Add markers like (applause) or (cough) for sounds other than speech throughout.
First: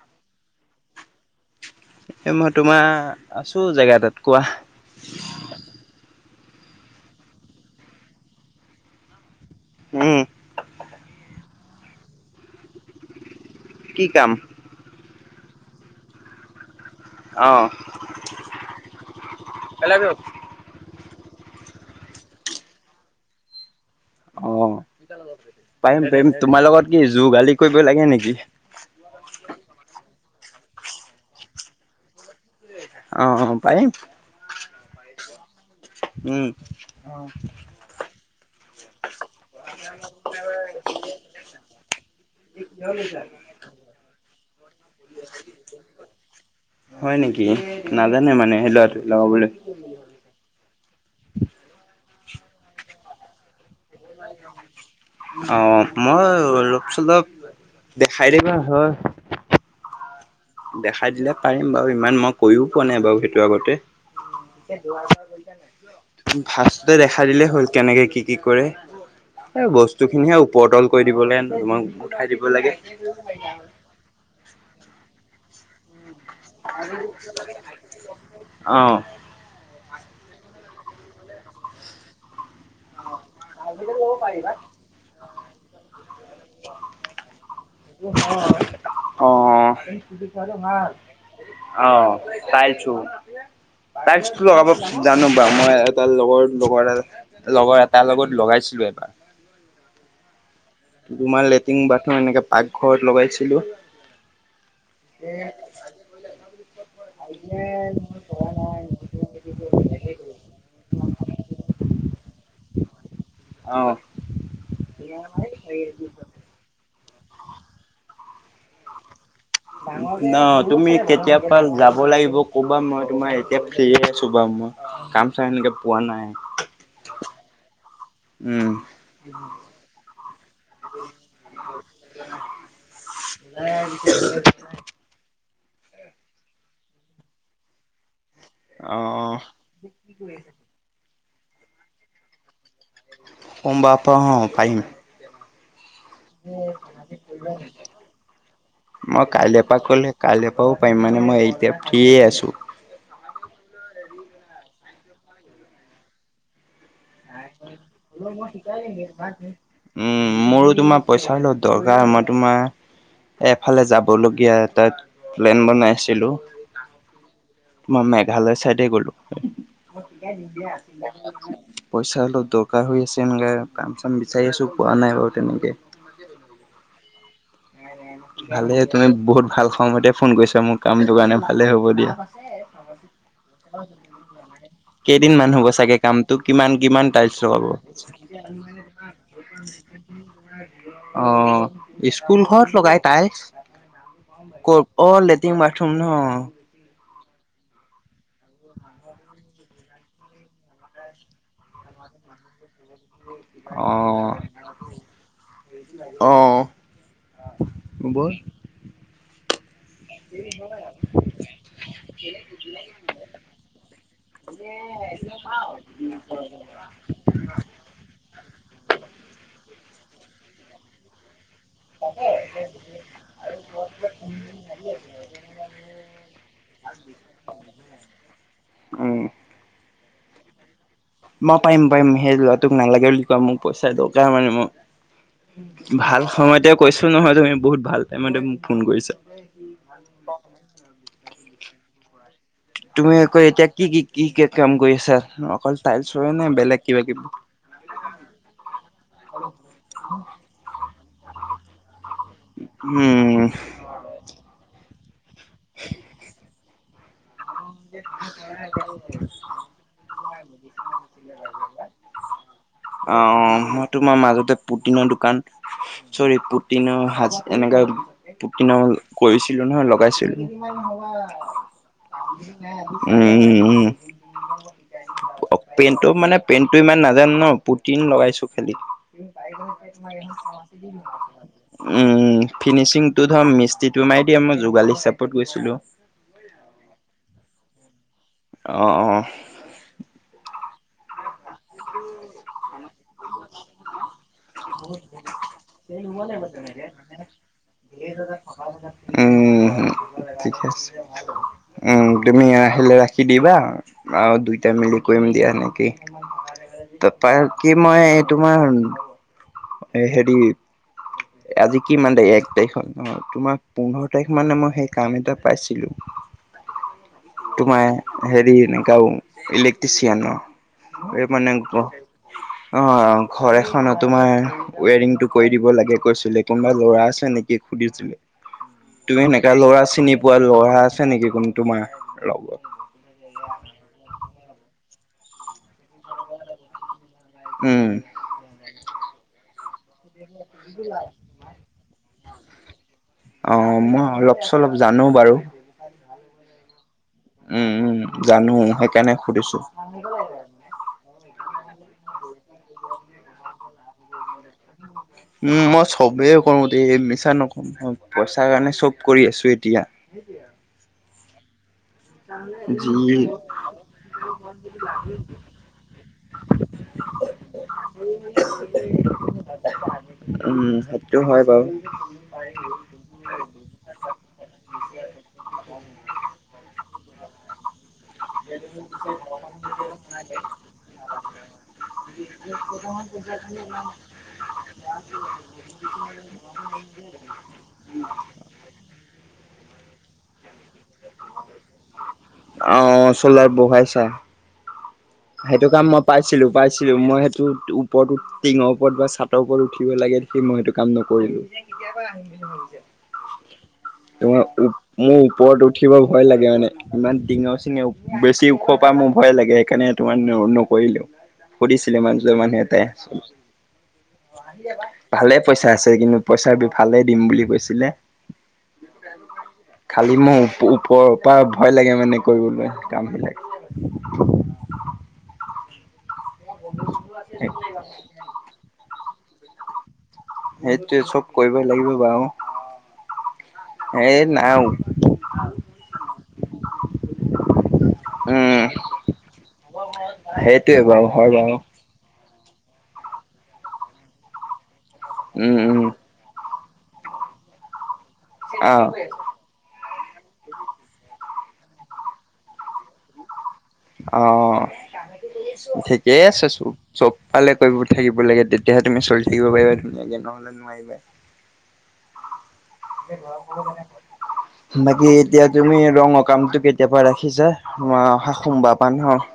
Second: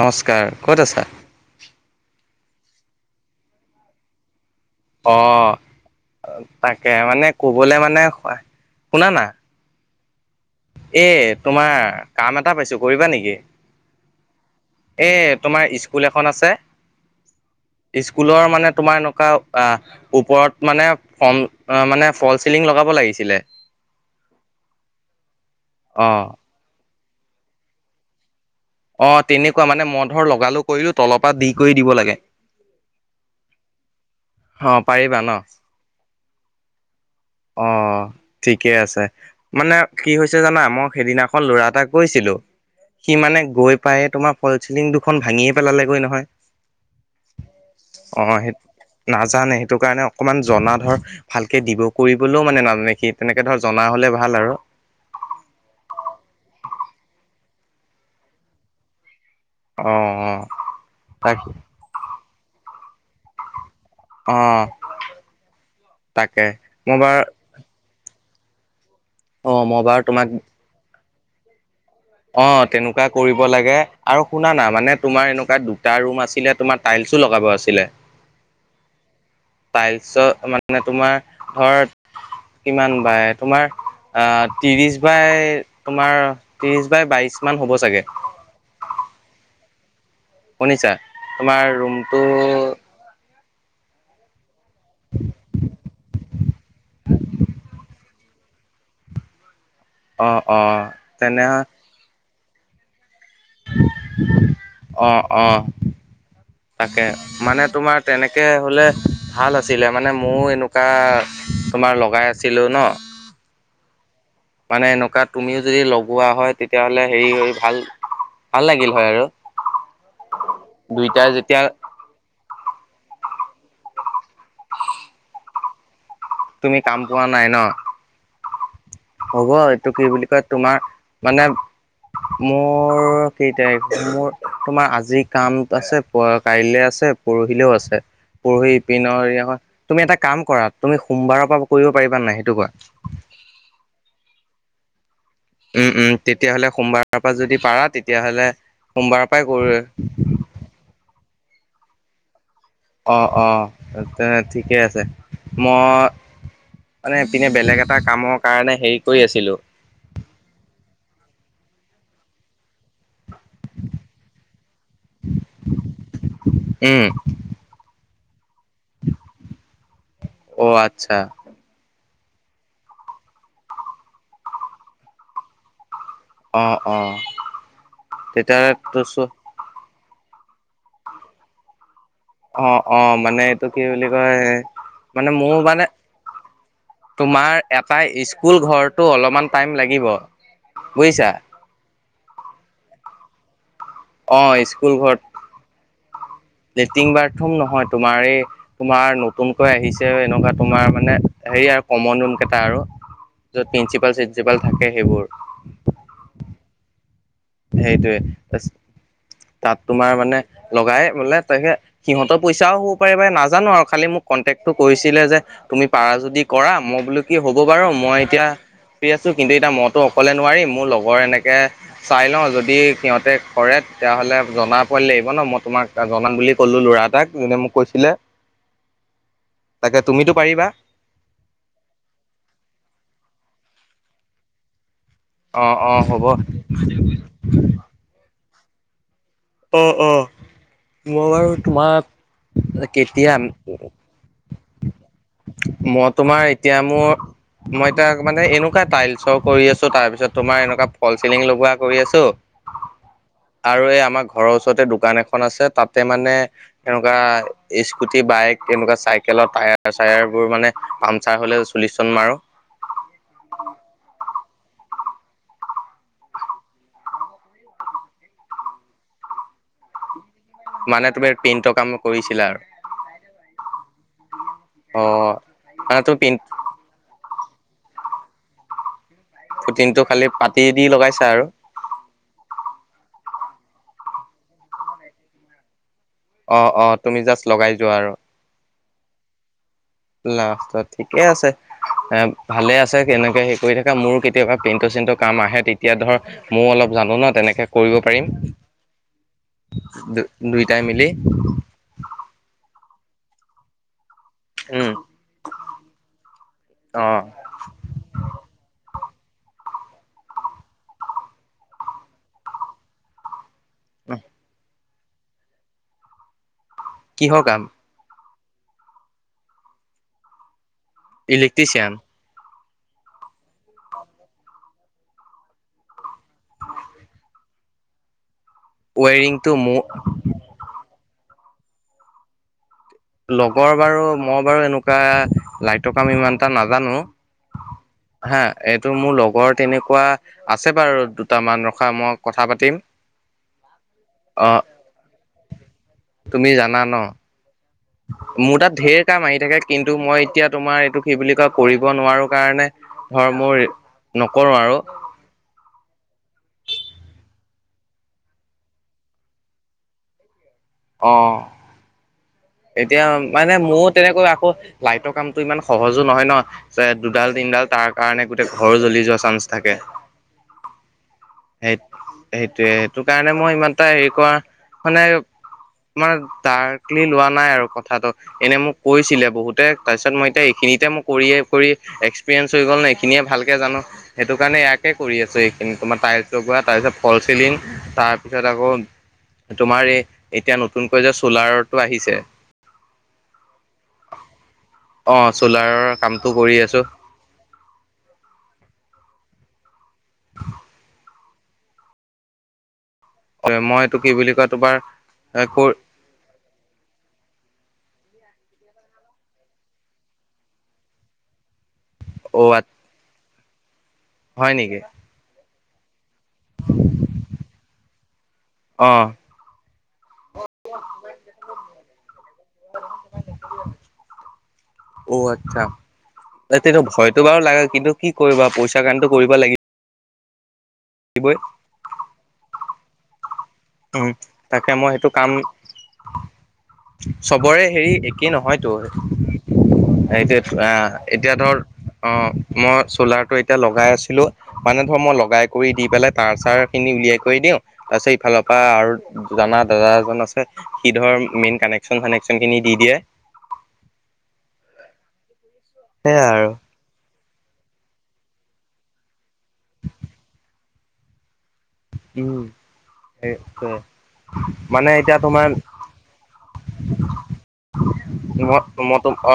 নমস্কাৰ ক'ত আছা? এ মই তোমাৰ আছো জেগা এটাত কোৱা। অ', তাকে মানে ক'বলে মানে, শুনা না। উম, এ তোমাৰ কাম এটা পাইছো কৰিবা নেকি? কি কাম? এ তোমাৰ স্কুল এখন আছে অ'। স্কুলৰ মানে তোমাৰ এনেকুৱা আ, ওপৰত মানে ফম অ, মানে ফল চিলিং লগাব লাগিছিলে। অ', অ'। পাৰিম-পাৰিম তোমাৰ লগত কি যোগালি কৰিব লাগে নেকি। অহ, তেনেকুৱা মানে মই ধৰা লগালো কৰিলো তলৰ পৰা দি কৰি দিব লাগে। অ', অ', পাৰিম। হ, পাৰিবা ন? উম, অ' ঠিকে আছে মানে কি হৈছে জানা মই সেইদিনাখন ল'ৰা এটাক কৈছিলো সি মানে গৈ পায়ে তোমাৰ ফলচিলিং দুখন ভাঙিয়ে পেলালেগৈ নহয়। হয় নেকি নাজানে মানেই সেই লৰাটোই। নাজানে সেইটো কাৰণে অকমান জনা ধৰ ভালকে দিব কৰিবলৈও মানে নাজানে সি তেনেকে ধৰ জনা হলে ভাল আৰু অ, মই (unintelligible) আ (unintelligible) দেখাই দিবা হয়। অ, অ। দেখাই দিলে তাক পাৰিম বাৰু। ইমান মই কৰিও পোৱা নাই বাৰু সেইটো আগতে। অ তাকে ফাষ্টতে মই বাৰ দেখাই দিলেই হ'ল, কেনেকে কি। কি কৰে অ এই মই বাৰু বস্তু তোমাক খিনিহে ওপৰতল কৰি দিব লাগে (unintelligible) অ, লাগে। তেনেকুৱা কৰিব লাগে আৰু শুনা না মানে তোমাৰ এনেকুৱা দুটা ৰুম আছে। ছিলে তোমাৰ টাইলছো লগাব আছিলে। অ'। টাইলছৰ মানে তোমাৰ ধৰ কিমান বাই। তোমাৰ আহ ত্ৰিশ বাই তোমাৰ ত্ৰিছ বাই বাইছ মান হ'ব চাগে। অ' শুনিছা তোমাৰ অ' ৰুমটো চাইছোঁ অ'। তাইলছটো লগাব জানোঁ বা মই এটা লগৰ লগৰ লগৰ এটাৰ লগত। লগাইছিলোঁ এবাৰ। অ'। অ তোমাৰ তেনে লেট্ৰিন বাথৰুম এনেকে পাকঘৰত লগাই। অ - অ। তাকে, মানে তোমাৰ তেনেকে হ'লে ভাল আছিলে মানে মোৰ এনেকুৱা। তোমাৰ লগাই আছিলো ন। অ মানে এনেকুৱা তুমিও যদি লগোৱা হয় তেতিয়াহলে হেৰি ভাল। ভাল লাগিল হয় আৰু। ন তুমি দুইটাই কেতিয়া যেতিয়া পৰা যাব লাগিব, ক'বা মই তোমাৰ। এতিয়া ফিৰ আছো বাৰু মই কাম চাম এনেকে পোৱা নাই। তুমি কাম পোৱা নাই ন। উম। তোমাক মানে। মোৰ কেই তাৰিখ মোৰ তোমাৰ আজিৰ কাম আছে, প কাইলৈ আছে, পৰহিলেও আছে। পঢহি অ পিনৰ তুমি এটা কাম কৰা তুমি সোমবাৰৰ পৰা কৰিব পাৰিবা নাই সেইটো কোৱা। সোমবাৰ পৰা অ, পাৰিম। উম, উম, তেতিয়াহ'লে সোমবাৰৰ পৰা যদি পাৰা তেতিয়া হ'লে মই কালি এ পৰা কলে কালি এ পৰাও পাৰিম মানে মই এতিয়া ফ্ৰি আছো। অহ' অহ' তে ঠিকে আছে, মই। মানে পিনে বেলেগ এটা উম, কামৰ কাৰণে হেৰি কৰি আছিলো মোৰো তোমাৰ পইচা ল দৰকাৰ মই তোমাৰ। এফালে যাবলগীয়াটাত প্লেন বনাইছিলো। উম মই মেঘালয় চাইডে গলোঁ। অ আচ্ছা পইচা অলপ দৰকাৰ হৈ আছে, এনেকা কাম চাম বিচাৰি আছোঁ পোৱা নাই বাৰু তেনেকে। অহ - অহ। ভালেই তুমি বহুত ভাল সময়তে ফোন কৰিছা, মোৰ কামটো কাৰণে ভালে হ'ব দিয়া। অ - অ মানে এইটো কি বুলি কয় মানে কেইদিন মান মোৰ হ'ব মানে চাগে কামটো কিমান কিমান টাইলছ তোমাৰ লগাব এটা স্কুল ঘৰতো অলপমান টাইম লাগিব লাগিব। অ' স্কুল ঘৰৰ লগাই তাইলচ অ স্কুল ক'ত অ, ঘৰত লেট্ৰিন বাথৰুম ন। প্ৰথম নহয় তোমাৰ এই তোমাৰ নতুনকৈ আহিছে এনেকুৱা তোমাৰ মানে হেৰি আৰু কমন কেইটা আৰু য'ত অ প্ৰিঞ্চিপাল চিঞ্চিপাল থাকে সেইবোৰৰ। অ হ'ব সেইটোৱে। তাত তোমাৰ মানে লগাই বোলে তে সিহঁতৰ পইচাও হ'ব পাৰে, নাজানোঁ আৰু খালি মোক কণ্টেক্ট কৈছিলে যে তুমি পাৰা যদি কৰা, মই বোলো কি হ'ব বাৰু। মই এতিয়া পি আছোঁ। কিন্তু, এটা মদ। তো অকলে নোৱাৰিম মোৰ লগৰ এনেকৈ চাই লও যদি সিহতে কৰে ফলে জননা পোৱালি লাগিব ন মই তোমাক জনাম বুলি কলো ল'ৰা এটাক যোনে মোক কৈছিলে। উম। তাকে, তুমিতো পাৰিবা। মই পাৰিম - পাৰিম সেই ল'ৰাটোক নালাগে বুলি কোৱা মোক পইচা দৰকাৰ মানে অ অ মোক। হ'ব ভাল সময়তে কৈছো নহয় তুমি বহুত ভাল টাইমতে মোক ফোন কৰিছা অ অ মই বাৰু তোমাৰ তুমি কৌ এতিয়া কি কি কি কি কাম কৰি আছা অকল মই টাইল চৰে তোমাৰ নে এতিয়া বেলেগ কিবা মোৰ কিবি মই এ তাক মানে এনেকুৱা টাইলছৰ কৰি আছো তাৰ পিছত তোমাৰ এনেকুৱা ফল চিলিং লগোৱা কৰি আছো উম আৰু এই আমাৰ ঘৰৰ ওচৰতে দোকান এখন আছে তাতে মানে এনেকুৱা স্কুটি বাইক এনেকুৱা চাইকেলৰ টায়াৰ চায়াৰ বোৰ মানে পামচাৰ হলে চলিশন মাৰো অ মই তোমাৰ মাজতে পুটিনৰ দোকান চৰি পুটিনৰ হাজ এনেকাে পু ন কৰিছিলো নহয় লগাইছিলো মানে তুমি পেইণ্টৰ কাম কৰিছিলা আৰু উম, উম, উম। অ পেণ্টৰ তুমি পিন মানে পেণ্টটো ইমান নাজানো ন পুটিন লগাইছো খালি ফিটিংটো খালি পাতি দি লগাইছা আৰু উম ফিনিচিং ধৰ মি্তিটো মাৰি দিয়া মই যোগালী হিচাপত গৈছিলো অ অ তুমি জাষ্ট লগাই যোৱা আৰু অঁ অঁ লাষ্ট ঠিকে আছে এ ভালে আছে কেনেকে হে কৰি থাকে মোৰ কেতিয়াবা প্ৰিট চিট কাম আহে তেতিয়া ধৰ মোৰ ম অলপ জানো ন তেনেকে কৰিব পাৰিম উম দু ঠিকে দুইটাই আছে। মিলি উম তুমি আহে ৰাখি দিবা আৰু দুইটাাই উম মিলি কৰিম দিয়া সেনেকেই অ তাৰপৰা কি মই এই তোমাৰ? এ হেৰি আজি কি মান দে এক তাৰিখত অ তোমাক পোন্ধৰ তাৰিখ মানে মই সেই কাম এটা পাইছিলো কি হকাম তোমাৰ হেৰি এনেকাও ইলেক্ট্ৰিচিয়ান এই মানে অ ইলেক্ট্ৰিচিয়ান অ ঘৰ এখনত তোমাৰ ৱেৰিংটো কৰি দিব লাগে কৈছিলে কোনোবা ল'ৰা আছে নেকি সুধিছিলে তুমি ৱাৰিংটো সেনেকা মোৰ লৰা চিনি পোৱা লৰা আছে নেকি কোনো তোমাৰ লগত লগৰ বাৰু মই বাৰু এনেকুৱা লাইটৰ কাম ইমান এটা নাজানো উম হা এইটো মোৰ লগৰ তেনেকুৱা আছে বাৰু দুটামান মই কথা পাতিম অ মই অলপ অ চলপ জানো বাৰু তুমি জানা ন'? উম উম জানো মোৰ তাত ঢেৰ সেইকাৰণে কাম আহি সুধিছো থাকে কিন্তু মই এতিয়া তোমাৰ এইটো কি বুলি কয় কৰিব নোৱাৰো কাৰণে ধৰ মোৰ নকৰো আৰু উম মই চবেই কৰো দ মিছা নকওঁ পইচাৰ কাৰণে চব কৰি আছো এতিয়া সেইটয়া অ যি এতিয়া মানে মোৰ তেনেকৈ আকৌ লাইটৰ কামতটো ইমান সহজো নহয় ন দুডাল দিন ডাল তাৰ কাৰণে গোটেই ঘৰো জ্বলি যোৱা চান্স থাকে উম সেইটো হয় বাৰু সেই সেইটোোৱে সেইটো কাৰণে মই ইমান এটা হেৰি কৰ মানে মানে ডাৰ্কলি লোৱা নাই আৰু কথাটোত এনে মোক কৈছিলে বহুতে তাৰপিছত মই এতিয়া এইখিনিতে মই কৰিয়ে কৰি এক্সপিৰিয়েন্ঞ্চ হৈ গ'ল ন এইখিনিয়ে ভালকে জানো সেইটো কাৰণে ইয়াকে কৰি আছো এইখিনি তোমাৰ টাইলছ লগোৱা তাৰপিছত ফলিন তাৰছ তাৰপিছত আকৌ তোমাৰ এই এতিয়া নতুনকৈ যে চলাৰটো আহিছে অ চল বহাইছা অ সেইটো কাম চ'লাৰৰ মই কামটো পাইছিলো কৰি আছো পাইছিলো মই সেইটো ওপৰতো টিঙৰ ওপৰত বা চ ৰ ওপৰত উঠিব লাগে সি মই সেইটো কাম নকৰিলো মই এইটো কি বুলি তোমাৰ কয় মোৰ ওপৰত কৰ উঠিব ভয় লাগে মানে ইমান ডিঙৰ চিঙে বেছি ওখ পাই মোৰ ভয় লাগে সেইকাৰণে তোমাৰ নকৰিলেোও সুছিলে ইমান যোৰ অ মানুহটাই হয় নেকি ভালে পইচা আছে কিন্তু পইচা ভালে দিম বুলি কৈছিলে? অ'। খালি মোৰ ওপৰপা ভয় লাগে মানে কৰিবলৈ কামবিলাক। অ আচ্ছা তাতেনো ভয়তটো বাৰু লাগে কিন্তু কি কৰিবা পইচা কাণেটো কৰিব লাগিব সেইটোৱে চব কৰিবই লাগিব বাৰু। উম এই নাই তাকে মই সেইটো কাম চবৰে হেৰি একেই উম নহয়তো। হেইটোৱেটো সেইটোৱে অহ বাৰু হয় এতিয়া ধৰ বাৰু। অ মই চ'লাৰটো এতিয়া লগাই আছিলোঁ মানে ধৰক মই লগাই উম কৰি উম দি পেলাই তাৰ চাৰ খিনি উলিয়াই কৰি দিওঁ তাৰ পিছত ইফালৰ পৰা আহ আৰু জাত দাদা এজন আছে সি ধৰ মেইন কানেকচন চানেকচন খিনি দি দিয়ে। অ ঠিকেই সেয়াই আছে আৰু চব চব ফালে কৰিব থাকিব লাগে তেতিয়াহে তুমি চলি থাকিব পাৰিবা ধুনীয়াকে নহলে নোৱাৰিবা। উম এ গৰ (unintelligible) সেইটোৱে মানে বাকী এতিয়া তোমাৰ তুমি ৰঙৰ কামটো কেতিয়া পা ৰাখিছা মই সোমবাৰ পৰা মই তো ন? অ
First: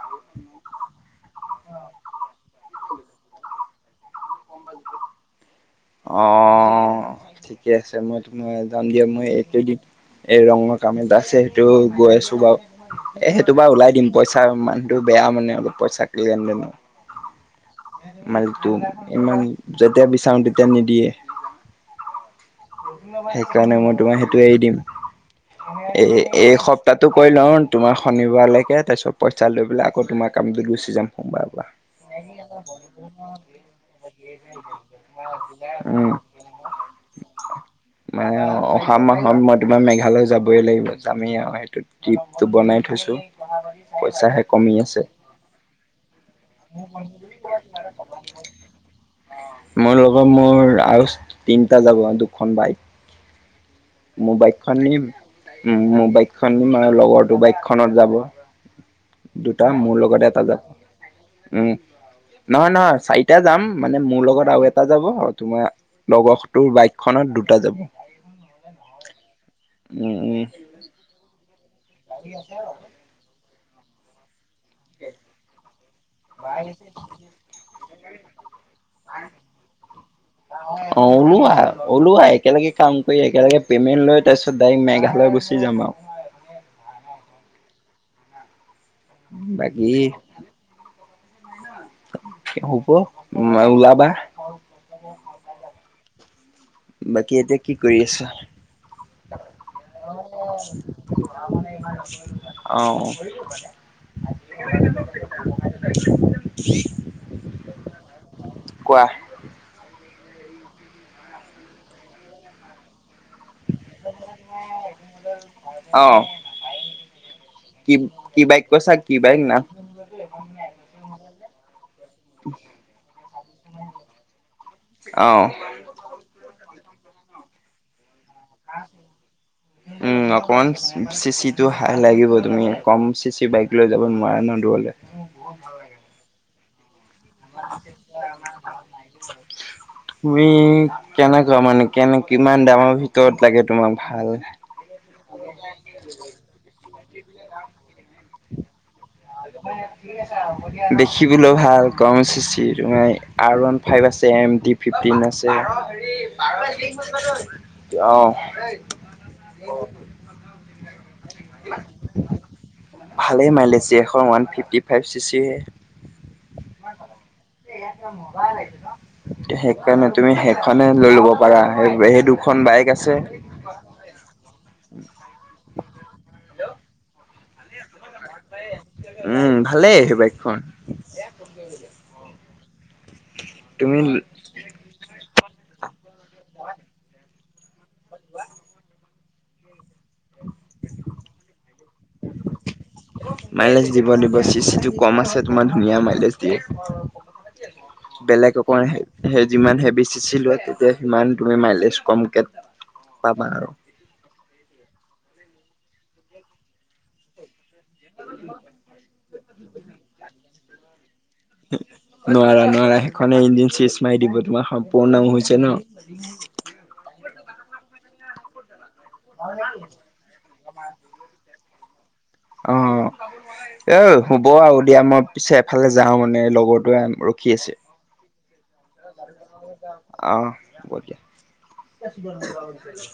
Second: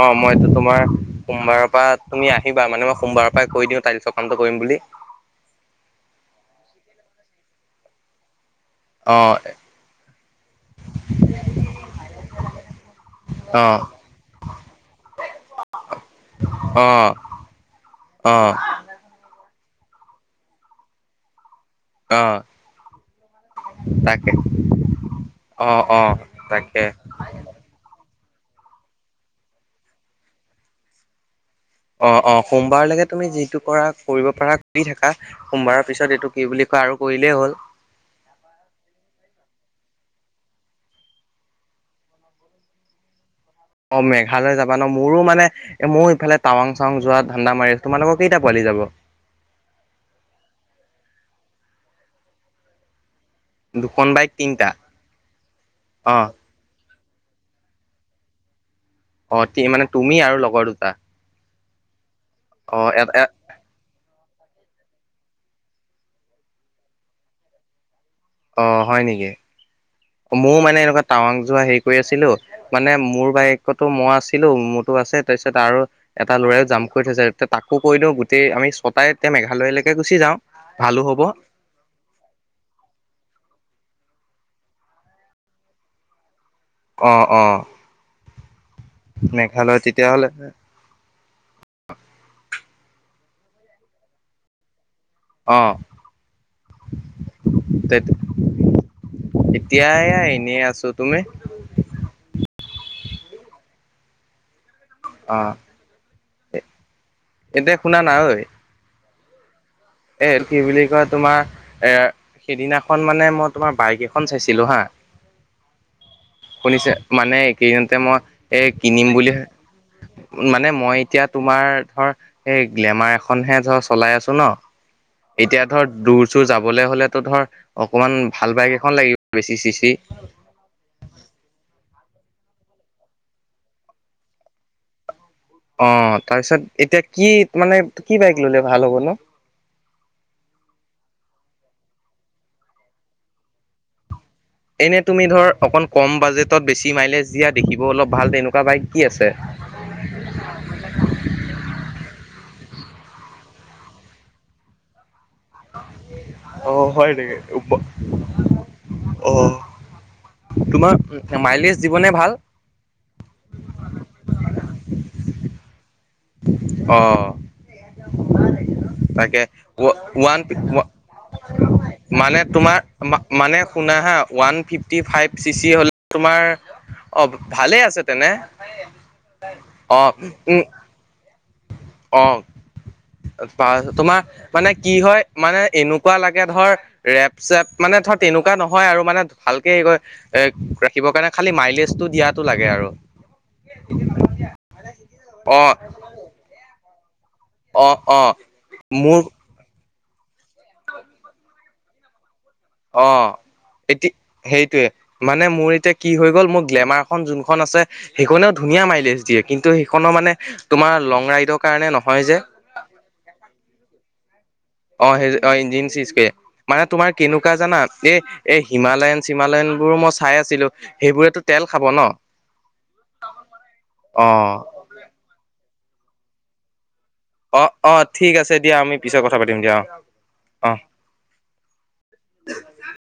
অ মইটো তোমাৰ সোমবাৰৰ পৰা তুমি আহিবা মানে মই সোমবাৰৰ পৰাই কৈ দিওঁ তাইলচৰ কামটো কৰিম বুলি অ', ঠিকে আছে মই তোমাৰ যাম দিয়া অ মই এইেইদম (unintelligible) এই ৰঙৰ কামিলা আছে সেইটো গৈ আছো বাৰু এ সেইটো বা অ ওলাই দিম পইচা মানটো এয়া মানে পইচা লেন দেনৰ অ অ মালটো ইমান যেতিয়া বিচাৰো তেতিয়া নিদিয়ে আহ সেইকাৰণে মই তোমাক সেইটো এৰি দিম অ অ এ এই তাকে সপ্তাহটো কৰি লওঁ তোমাৰ শনিবাৰলৈকে তাৰপিছত পইচা লৈ পেলাই আকৌ তোমাৰ কামটোত গুচি যাম সোমবাৰ অ', অ', সোমবাৰলৈকে তুমি যিটো কৰা কৰিব পাৰা কৰি থাকা সোমবাৰৰ পিছত উম। এইটো কি বুলি ক আৰু কৰিলেই হ'ল মে অ অহা মাহত মই তোমাৰ মেঘালয় যাবই লাগিব যামি আৰু সেইটো ট্ৰিপটো বনাই থৈছোঁ। অ' মেঘালয় যাবা ন মোৰো মানে এ মোৰ ইফালে টাৱাং চাৱং যোৱা ধান্দা মাৰি আছো, তোমালোকৰ কেইটা পোৱালি যাব? মোৰ লগত মোৰ, আৰু তিনিটা যাব দুখন বাইক। দুখন বাইক মোৰ তিনটা বাইকখন নিম মোৰ অ বাইকখন নিম লগৰটো বাইকখনত যাব অ দুটা মানে মোৰ তুমি লগত আৰু এটা যা লগৰ দুটা উম নহয় অ নহয় এ চাৰিটা যাম মানে মোৰ লগত। লগত আৰু এটা যাব আৰু তোমাৰ লগৰটোৰ বাইকখনত দুটা যাব। অ হয় নিকি উম উম মও মানে এনেকুৱা টাৱাং যোৱা হেৰি কৰি আছিলো মানে মোৰ বাইকতো মই আছ ছিলো মোৰতো আছে তাৰপিছত আৰু এটা ল'ৰাইও জাম কৰি থৈছে তাকো কৈ দিওঁ গোটেই আমি ছটাই মেঘালয়লৈকে গুচি যাওঁ অ', ভালো হ'ব ওলোৱা ওলোৱা একেলগে কাম কৰি একেলগে পে'মেণ্ট লৈ তাৰপিছত ডাইৰেক্ট মেঘালয় গুচি যাম আৰু। অ', অ', মেঘালয় বাকী তেতিয়াহ'লে হ'ব উম ওলাবা অহ বাকী এতিয়া কি কৰি আছো? এতিয়াই এনেই আছো, তুমি? অঁ অ এতিয়া শুনা না ঐ (unintelligible) এ, কি বুলি কয়? তোমাৰ এ সিদিনাখন মানে, মই তোমাৰ বাইক এখন চাইছিলোঁ হা। অ শুনিছে? মানে, কি কেইদিনতে মই কি বাইক এই কৈছা কিনিম কি বুলি বাইক না মানে মই এতিয়া তোমাৰ ধৰ এই গ্লেমাৰ এখনহে ধৰ চলাই আছো ন'। অ এতিয়া ধৰ দূৰ-চুৰ যাবলে হলেতো ধৰ অকমান ভাল বাইক এখন লাগিব বেছি চিচি উম, অকমান চিচিটো হাই লাগিব। তুমি কম চিচি বাইক লৈ যাব নোৱাৰা ন দূৰলে। অ', তাৰপিছত এতিয়া কি (unintelligible) মানে কি বাইক ললে ভাল হ'ব নো কেনেকুৱা মানে কেনে কিমান দামৰ ভিতৰত লাগে তোমাক ভাল? এনে তুমি ধৰ অকণ কম বাজেটত বেছি মাইলেজ দিয়া দেখিব অলপ ভাল তেনেকুৱা বাইক। কি আছে দেখিবলও ভাল কম চিচিৰ। (unintelligible) আৰ ওৱান ফাইভ আছে এম ডি ফিফটিন আছে। অ হয় নেকি (unintelligible) অ', অ তোমাৰ মাইলেজ দিবনে ভাল? তোমাৰ ৱান ফিফটি ফাইভ চিচি হে। অঁ। মজাই লাগে ন'? তাকে ওৱান ল'ব পাৰা সেই মানে দুখন তোমাৰ বাইক আছে মানে শুনা হা। One fifty five C C হ'লে তোমাৰ, অ, ভালে আছে। তেনে উম, ভালেই অ' সেই বাইকখন। অঁ। অ' পা তুমি তোমাৰ মানে কি হয় মানে, এনেকুৱা লাগে ধৰ ৰেপ চোৱা মানে ধৰ তেনেকুৱা নহয় আৰু মানে ভালকে হে কয় এ ৰাখিবৰ কাৰণে খালি মাইলেজটো দিয়াটো লাগে আৰু। মাইলেজ দিব দিব চি চিটো কম আছে তোমাৰ অ' ধুনীয়া মাইলেজ অ' অ' বেলেগ অকণ মোৰ যিমান হেবি চি লোৱা তেতিয়া সিমান তুমি মাইলেজ কমকে অ, পাবা আৰু এতি সেইটোৱে মানে মোৰ এতিয়া কি হৈ গ'ল মোৰ গ্লেমাৰ খন যোনখন আছে সেইখনেও ধুনীয়া মাইলেজ দিয়ে। কিন্তু সেইখনৰ মানে তোমাৰ লং ৰাইডৰ কাৰণে নহয় যে নোৱাৰা নোৱাৰা সেইখনে ইঞ্জিন চিচ মাৰ দিব। তোমাৰ অ সম্পূৰ্ণ সে অ হৈছে ন ইন্জিনচিচকে মানে তোমাৰ কেন কেনেকুৱা জানা এই এ হিমালয়ন চিমালয়ন বোৰো মই চাই আছিলো, সেইবোৰেতো তেল খাব ন'! অ এ অ হ'ব আৰু দিয়া মই পিছে এফালে যাও মানে লগৰটোৱে ৰখি অ, আছে অ ঠিক আছে দিয়া আমি পিছত কথা পাতিম দিয়া অ' অ'। হ'ব দিয়া (unintelligible)